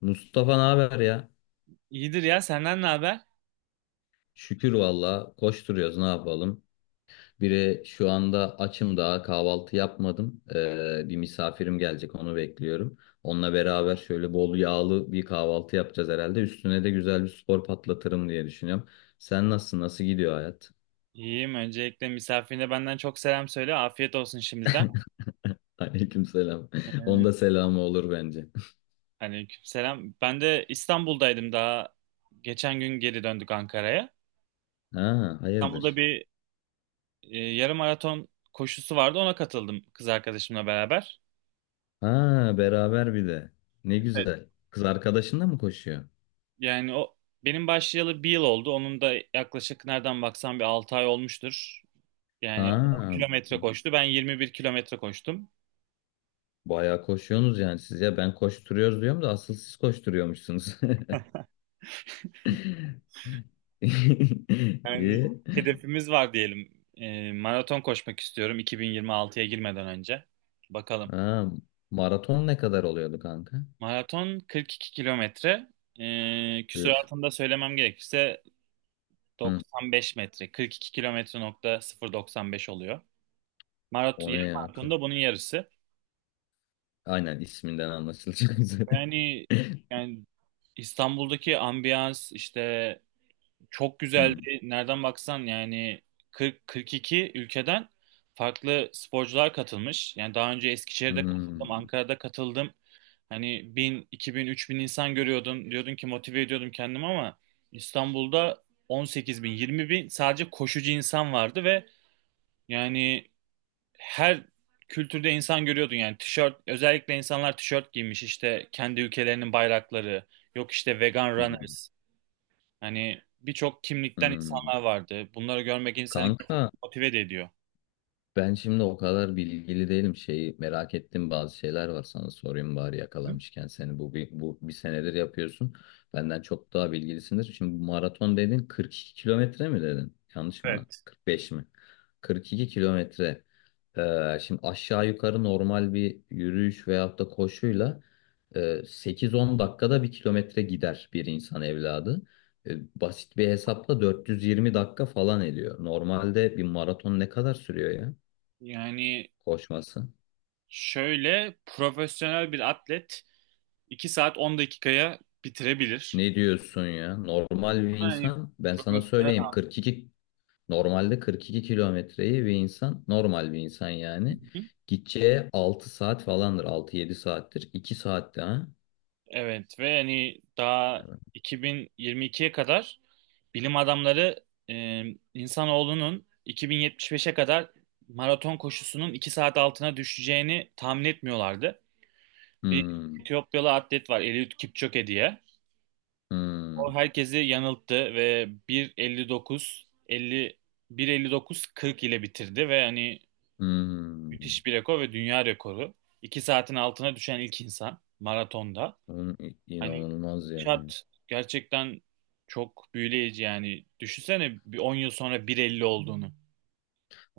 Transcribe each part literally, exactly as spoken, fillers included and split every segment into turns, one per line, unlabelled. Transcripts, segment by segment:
Mustafa ne haber ya?
İyidir ya senden ne haber?
Şükür valla koşturuyoruz ne yapalım. Biri şu anda açım daha kahvaltı yapmadım. Ee, bir misafirim gelecek onu bekliyorum. Onunla beraber şöyle bol yağlı bir kahvaltı yapacağız herhalde. Üstüne de güzel bir spor patlatırım diye düşünüyorum. Sen nasılsın? Nasıl gidiyor hayat?
İyiyim. Öncelikle misafirine benden çok selam söyle. Afiyet olsun şimdiden.
Aleykümselam.
Ee,
Onda selamı olur bence.
aleykümselam. Ben de İstanbul'daydım daha. Geçen gün geri döndük Ankara'ya.
Ha,
İstanbul'da
hayırdır?
bir e, yarım maraton koşusu vardı. Ona katıldım kız arkadaşımla beraber.
Ha, beraber bir de. Ne
Evet.
güzel. Kız arkadaşınla mı koşuyor?
Yani o benim başlayalı bir yıl oldu. Onun da yaklaşık nereden baksan bir altı ay olmuştur. Yani on
Ha,
kilometre koştu. Ben yirmi bir kilometre koştum.
bayağı koşuyorsunuz yani siz, ya ben koşturuyoruz diyorum da asıl siz koşturuyormuşsunuz.
Yani
İyi.
hedefimiz var diyelim. Ee, maraton koşmak istiyorum iki bin yirmi altıya girmeden önce. Bakalım.
Ha, maraton ne kadar oluyordu kanka?
Maraton kırk iki kilometre. Ee,
Üf.
küsuratını da söylemem gerekirse
Hı.
doksan beş metre. kırk iki kilometre nokta sıfır virgül doksan beş oluyor. Maraton,
O ne
yarım
ya?
maraton
Kı-
da bunun yarısı.
Aynen isminden anlaşılacak üzere.
Yani yani İstanbul'daki ambiyans işte çok
Hı.
güzeldi. Nereden baksan yani kırk kırk iki ülkeden farklı sporcular katılmış. Yani daha önce Eskişehir'de katıldım,
Hı.
Ankara'da katıldım. Hani bin, iki bin, üç bin insan görüyordun. Diyordun ki motive ediyordum kendimi, ama İstanbul'da on sekiz bin, yirmi bin sadece koşucu insan vardı ve yani her kültürde insan görüyordun. Yani tişört, özellikle insanlar tişört giymiş işte kendi ülkelerinin bayrakları. Yok işte vegan
Hı.
runners. Hani birçok kimlikten
Hı.
insanlar vardı. Bunları görmek insanı
Kanka,
gerçekten motive de ediyor.
ben şimdi o kadar bilgili değilim. Şeyi merak ettim, bazı şeyler var sana sorayım bari
Hı?
yakalamışken seni, bu bir, bu bir senedir yapıyorsun. Benden çok daha bilgilisindir. Şimdi bu maraton dedin kırk iki kilometre mi dedin? Yanlış mı,
Evet.
kırk beş mi? Kırk iki kilometre. Ee, şimdi aşağı yukarı normal bir yürüyüş veyahut da koşuyla e, sekiz on dakikada bir kilometre gider bir insan evladı. E, basit bir hesapla dört yüz yirmi dakika falan ediyor. Normalde bir maraton ne kadar sürüyor ya,
Yani
koşması?
şöyle profesyonel bir atlet iki saat on dakikaya bitirebilir.
Ne diyorsun ya? Normal bir
Yani
insan, ben sana
profesyonel.
söyleyeyim kırk iki, normalde kırk iki kilometreyi bir insan, normal bir insan yani
Hı.
gideceği altı saat falandır, altı yedi saattir, iki saatte ha.
Evet ve hani daha
Evet.
iki bin yirmi ikiye kadar bilim adamları e, insanoğlunun iki bin yetmiş beşe kadar maraton koşusunun iki saat altına düşeceğini tahmin etmiyorlardı. Bir
Hmm,
Etiyopyalı atlet var, Eliud Kipchoge diye. O
hmm,
herkesi yanılttı ve bir elli dokuz elli, bir elli dokuz kırk ile bitirdi ve hani
hmm.
müthiş bir rekor ve dünya rekoru. iki saatin altına düşen ilk insan maratonda.
Oğlum, i-
Hani
inanılmaz ya.
şart, gerçekten çok büyüleyici yani. Düşünsene bir on yıl sonra bir elli olduğunu.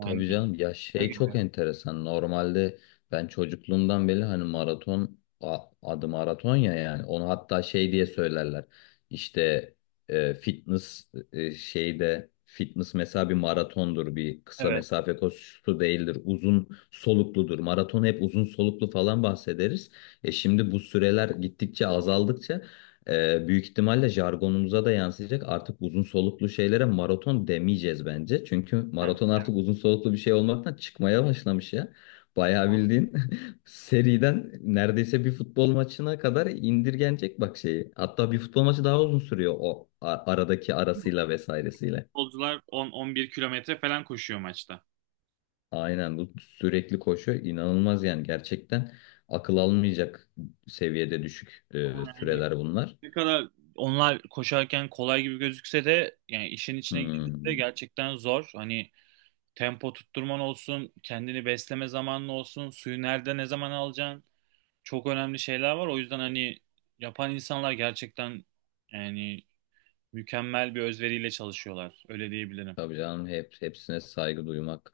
Tabii canım ya, şey çok enteresan. Normalde ben çocukluğumdan beri hani maraton, a- adı maraton ya, yani onu hatta şey diye söylerler. İşte e, fitness, e, şeyde fitness mesela bir maratondur, bir kısa
evet.
mesafe koşusu değildir, uzun solukludur. Maraton hep uzun soluklu falan bahsederiz. E şimdi bu süreler gittikçe azaldıkça ee, büyük ihtimalle jargonumuza da yansıyacak. Artık uzun soluklu şeylere maraton demeyeceğiz bence. Çünkü
He.
maraton artık uzun soluklu bir şey olmaktan çıkmaya başlamış ya. Bayağı bildiğin seriden neredeyse bir futbol maçına kadar indirgenecek bak şeyi. Hatta bir futbol maçı daha uzun sürüyor, o a- aradaki arasıyla vesairesiyle.
Futbolcular on on bir kilometre falan koşuyor maçta.
Aynen, bu sürekli koşu inanılmaz yani, gerçekten akıl almayacak seviyede düşük e,
Ama yani
süreler bunlar.
ne kadar onlar koşarken kolay gibi gözükse de yani işin içine girdiğinde
Hmm.
gerçekten zor. Hani tempo tutturman olsun, kendini besleme zamanın olsun, suyu nerede ne zaman alacaksın. Çok önemli şeyler var. O yüzden hani yapan insanlar gerçekten yani mükemmel bir özveriyle çalışıyorlar. Öyle diyebilirim.
Tabii canım, hep, hepsine saygı duymak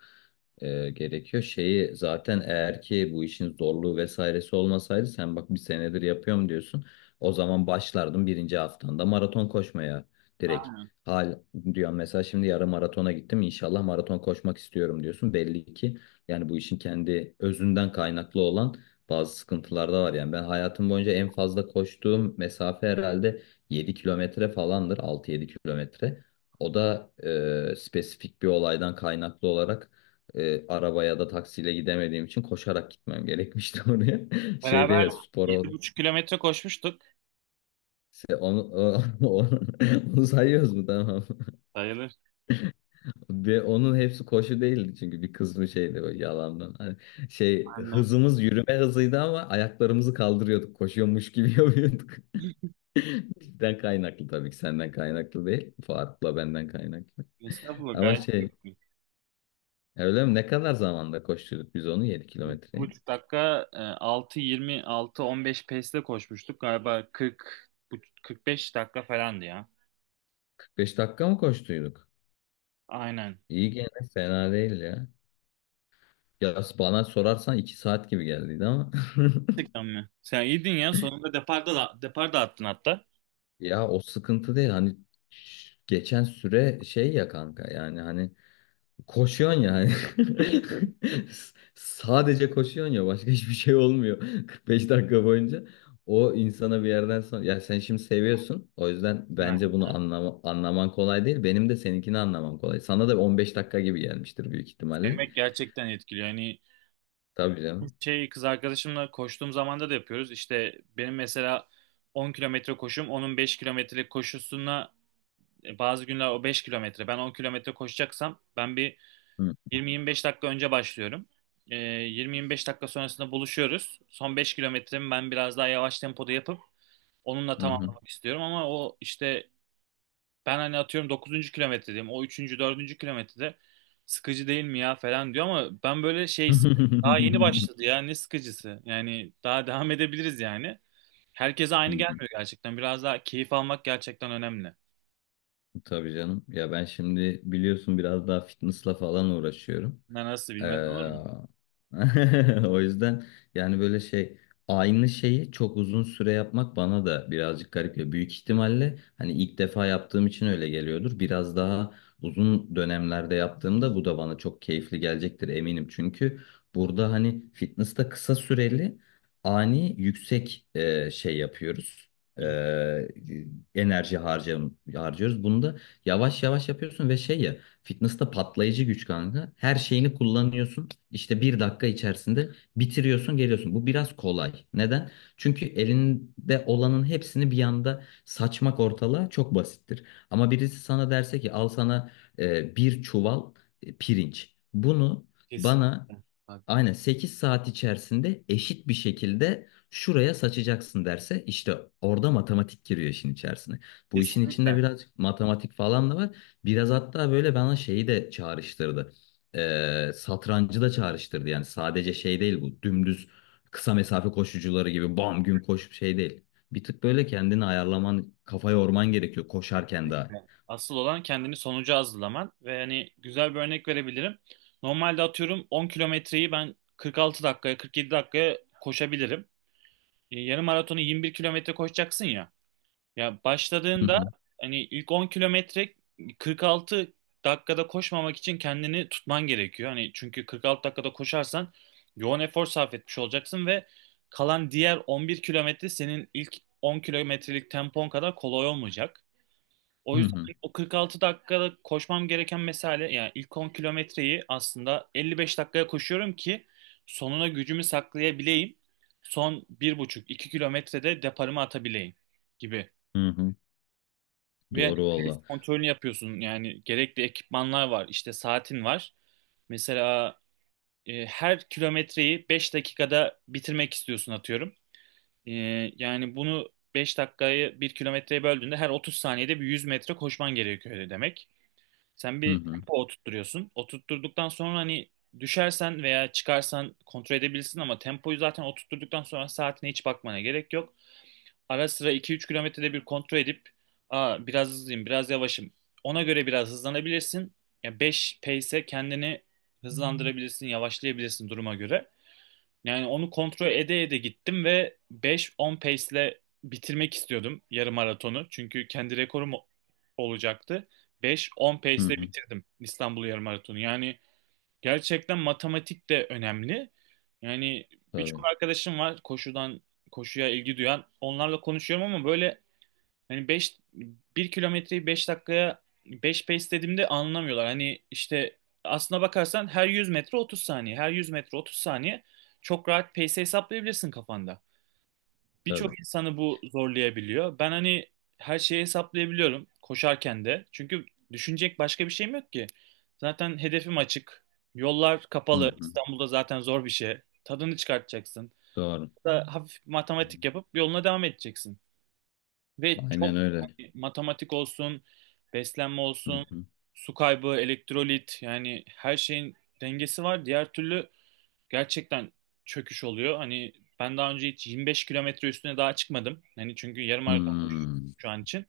e, gerekiyor. Şeyi zaten, eğer ki bu işin zorluğu vesairesi olmasaydı, sen bak bir senedir yapıyorum diyorsun. O zaman başlardım birinci haftanda maraton koşmaya direkt.
Aa,
Hal diyorum mesela, şimdi yarım maratona gittim, inşallah maraton koşmak istiyorum diyorsun. Belli ki yani bu işin kendi özünden kaynaklı olan bazı sıkıntılar da var. Yani ben hayatım boyunca en fazla koştuğum mesafe herhalde yedi kilometre falandır, altı yedi kilometre. O da e, spesifik bir olaydan kaynaklı olarak, e, arabaya da taksiyle gidemediğim için koşarak gitmem gerekmişti oraya.
beraber
Şeyde spor
yedi
ol-
buçuk kilometre koşmuştuk.
Şey, onu, o- onu, onu sayıyoruz mu, tamam.
Sayılır.
Ve onun hepsi koşu değildi çünkü bir kısmı şeydi böyle, yalandan. Hani şey,
Benden.
hızımız yürüme hızıydı ama ayaklarımızı kaldırıyorduk. Koşuyormuş gibi yapıyorduk. Bizden kaynaklı tabii ki, senden kaynaklı değil. Fuat'la benden kaynaklı.
Estağfurullah,
Ama
gayet
şey,
iyi.
öyle mi? Ne kadar zamanda koşturduk biz onu yedi
Bir
kilometreyi?
buçuk dakika e, altı yirmi altı on beş pace'le koşmuştuk. Galiba kırk bu- beş dakika falandı ya.
Kırk beş dakika mı koştuyduk?
Aynen.
İyi, gene fena değil ya. Ya bana sorarsan iki saat gibi geldiydi ama.
Gerçekten mi? Sen iyiydin ya. Sonunda deparda da, depar da attın hatta.
Ya o sıkıntı değil hani, ş- geçen süre şey ya kanka, yani hani koşuyorsun yani. Sadece koşuyorsun ya, başka hiçbir şey olmuyor kırk beş dakika boyunca. O insana bir yerden sonra ya, sen şimdi seviyorsun. O yüzden bence
Ha,
bunu anlama, anlaman kolay değil. Benim de seninkini anlamam kolay. Sana da on beş dakika gibi gelmiştir büyük ihtimalle.
sevmek gerçekten etkiliyor. Yani
Tabii canım.
şey, kız arkadaşımla koştuğum zamanda da yapıyoruz. İşte benim mesela on kilometre koşum, onun beş kilometrelik koşusuna e, bazı günler o beş kilometre. Ben on kilometre koşacaksam ben bir
Hı
yirmi yirmi beş dakika önce başlıyorum. Ee, yirmi yirmi beş dakika sonrasında buluşuyoruz. Son beş kilometremi ben biraz daha yavaş tempoda yapıp onunla
hı. Hı.
tamamlamak istiyorum. Ama o işte, ben hani atıyorum dokuzuncu kilometredeyim. O üçüncü. dördüncü kilometrede sıkıcı değil mi ya falan diyor ama ben böyle şey hissediyorum. Daha yeni başladı ya, ne sıkıcısı. Yani daha devam edebiliriz yani. Herkese
Hı
aynı
hı.
gelmiyor gerçekten. Biraz daha keyif almak gerçekten önemli.
Tabii canım. Ya ben şimdi biliyorsun biraz daha fitnessla falan uğraşıyorum.
Ne, nasıl
Ee,
bilmez olur mu?
O yüzden yani böyle şey, aynı şeyi çok uzun süre yapmak bana da birazcık garip geliyor. Büyük ihtimalle hani ilk defa yaptığım için öyle geliyordur. Biraz daha uzun dönemlerde yaptığımda bu da bana çok keyifli gelecektir eminim. Çünkü burada hani fitness'ta kısa süreli ani yüksek e, şey yapıyoruz.
Hı hı.
Ee, enerji harcam harcıyoruz. Bunu da yavaş yavaş yapıyorsun ve şey ya, fitness'ta patlayıcı güç kanka. Her şeyini kullanıyorsun. İşte bir dakika içerisinde bitiriyorsun, geliyorsun. Bu biraz kolay. Neden? Çünkü elinde olanın hepsini bir anda saçmak ortalığa çok basittir. Ama birisi sana derse ki, al sana e, bir çuval e, pirinç. Bunu bana
Kesinlikle. Haklısın.
aynen sekiz saat içerisinde eşit bir şekilde şuraya saçacaksın derse, işte orada matematik giriyor işin içerisine. Bu işin içinde
Kesinlikle.
biraz matematik falan da var. Biraz hatta böyle bana şeyi de çağrıştırdı. Ee, satrancı da çağrıştırdı. Yani sadece şey değil, bu dümdüz kısa mesafe koşucuları gibi bam gün koşup şey değil. Bir tık böyle kendini ayarlaman, kafa yorman gerekiyor koşarken daha.
Kesinlikle. Asıl olan kendini sonuca hazırlaman ve hani güzel bir örnek verebilirim. Normalde atıyorum on kilometreyi ben kırk altı dakikaya, kırk yedi dakikaya koşabilirim. E, Yarım maratonu yirmi bir kilometre koşacaksın ya. Ya
Hı
başladığında
hı,
hani ilk on kilometre kırk altı dakikada koşmamak için kendini tutman gerekiyor. Hani çünkü kırk altı dakikada koşarsan yoğun efor sarf etmiş olacaksın ve kalan diğer on bir kilometre senin ilk on kilometrelik tempon kadar kolay olmayacak.
hı
O yüzden
hı,
o kırk altı dakikada koşmam gereken mesafe, yani ilk on kilometreyi aslında elli beş dakikaya koşuyorum ki sonuna gücümü saklayabileyim. Son bir buçuk iki kilometrede deparımı atabileyim gibi.
hı hı.
Ve yani
Doğru valla.
kontrolünü yapıyorsun yani, gerekli ekipmanlar var işte, saatin var. Mesela e, her kilometreyi beş dakikada bitirmek istiyorsun atıyorum. E, Yani bunu, beş dakikayı bir kilometreye böldüğünde her otuz saniyede bir yüz metre koşman gerekiyor demek. Sen
Hı
bir
hı,
tempo oturtturuyorsun. Oturtturduktan sonra hani düşersen veya çıkarsan kontrol edebilirsin ama tempoyu zaten oturtturduktan sonra saatine hiç bakmana gerek yok. Ara sıra iki üç kilometrede bir kontrol edip, aa, biraz hızlıyım, biraz yavaşım. Ona göre biraz hızlanabilirsin. Ya, beş pace'e kendini hızlandırabilirsin, yavaşlayabilirsin duruma göre. Yani onu kontrol ede ede gittim ve beş on pace'le bitirmek istiyordum yarım maratonu. Çünkü kendi rekorum o- olacaktı. beş on
hı
pace'le
hı.
bitirdim İstanbul yarım maratonu. Yani gerçekten matematik de önemli. Yani birçok
Tabii,
arkadaşım var koşudan, koşuya ilgi duyan. Onlarla konuşuyorum ama böyle, hani beş bir kilometreyi beş dakikaya beş pace dediğimde anlamıyorlar. Hani işte, aslına bakarsan her yüz metre otuz saniye, her yüz metre otuz saniye çok rahat pace hesaplayabilirsin kafanda.
tabii.
Birçok insanı bu zorlayabiliyor. Ben hani her şeyi hesaplayabiliyorum koşarken de. Çünkü düşünecek başka bir şeyim yok ki. Zaten hedefim açık. Yollar
Hı
kapalı.
hı.
İstanbul'da zaten zor bir şey. Tadını çıkartacaksın.
Doğru.
Da hafif matematik yapıp yoluna devam edeceksin. Ve
Aynen
çok
öyle.
hani matematik olsun, beslenme
Hı
olsun,
hı.
su kaybı, elektrolit, yani her şeyin dengesi var. Diğer türlü gerçekten çöküş oluyor. Hani ben daha önce hiç yirmi beş kilometre üstüne daha çıkmadım. Hani çünkü yarım maraton koşuyorum
Hmm,
şu an için.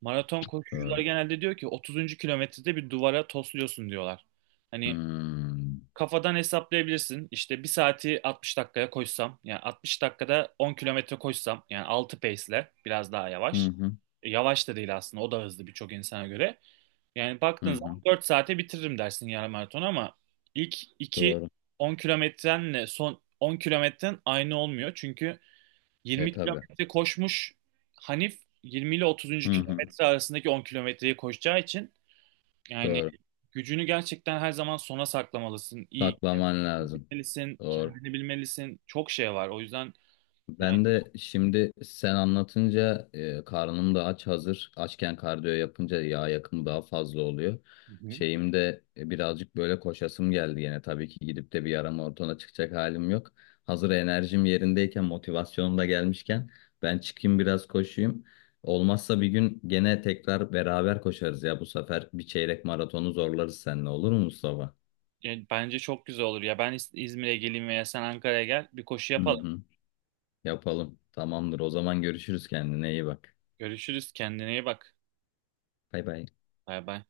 Maraton koşucular
doğru.
genelde diyor ki otuzuncu kilometrede bir duvara tosluyorsun diyorlar. Hani
Hmm.
kafadan hesaplayabilirsin. İşte bir saati altmış dakikaya koşsam, yani altmış dakikada on kilometre koşsam, yani altı pace'le biraz daha
Hı
yavaş.
hı.
E, Yavaş da değil aslında, o da hızlı birçok insana göre. Yani
Hı
baktığın
hı.
zaman dört saate bitiririm dersin yarım maraton ama ilk iki
Doğru.
on kilometrenle son on kilometren aynı olmuyor. Çünkü
E
yirmi
tabii.
kilometre koşmuş Hanif, yirmi ile otuzuncu
Hı hı.
kilometre arasındaki on kilometreyi koşacağı için yani
Doğru.
gücünü gerçekten her zaman sona saklamalısın. İyi
Saklaman lazım.
bilmelisin,
Doğru.
kendini bilmelisin. Çok şey var. O yüzden yani,
Ben de şimdi sen anlatınca, e, karnım da aç hazır. Açken kardiyo yapınca yağ yakımı daha fazla oluyor.
Hı hı,
Şeyim de e, birazcık böyle koşasım geldi yine. Tabii ki gidip de bir yarım maratona çıkacak halim yok. Hazır enerjim yerindeyken, motivasyonum da gelmişken ben çıkayım biraz koşayım. Olmazsa bir gün gene tekrar beraber koşarız ya. Bu sefer bir çeyrek maratonu zorlarız seninle, olur mu Mustafa?
yani bence çok güzel olur. Ya ben İz- İzmir'e geleyim veya sen Ankara'ya gel. Bir koşu
Hı
yapalım.
hı. Yapalım. Tamamdır. O zaman görüşürüz, kendine iyi bak.
Görüşürüz. Kendine iyi bak.
Bay bay.
Bay bay.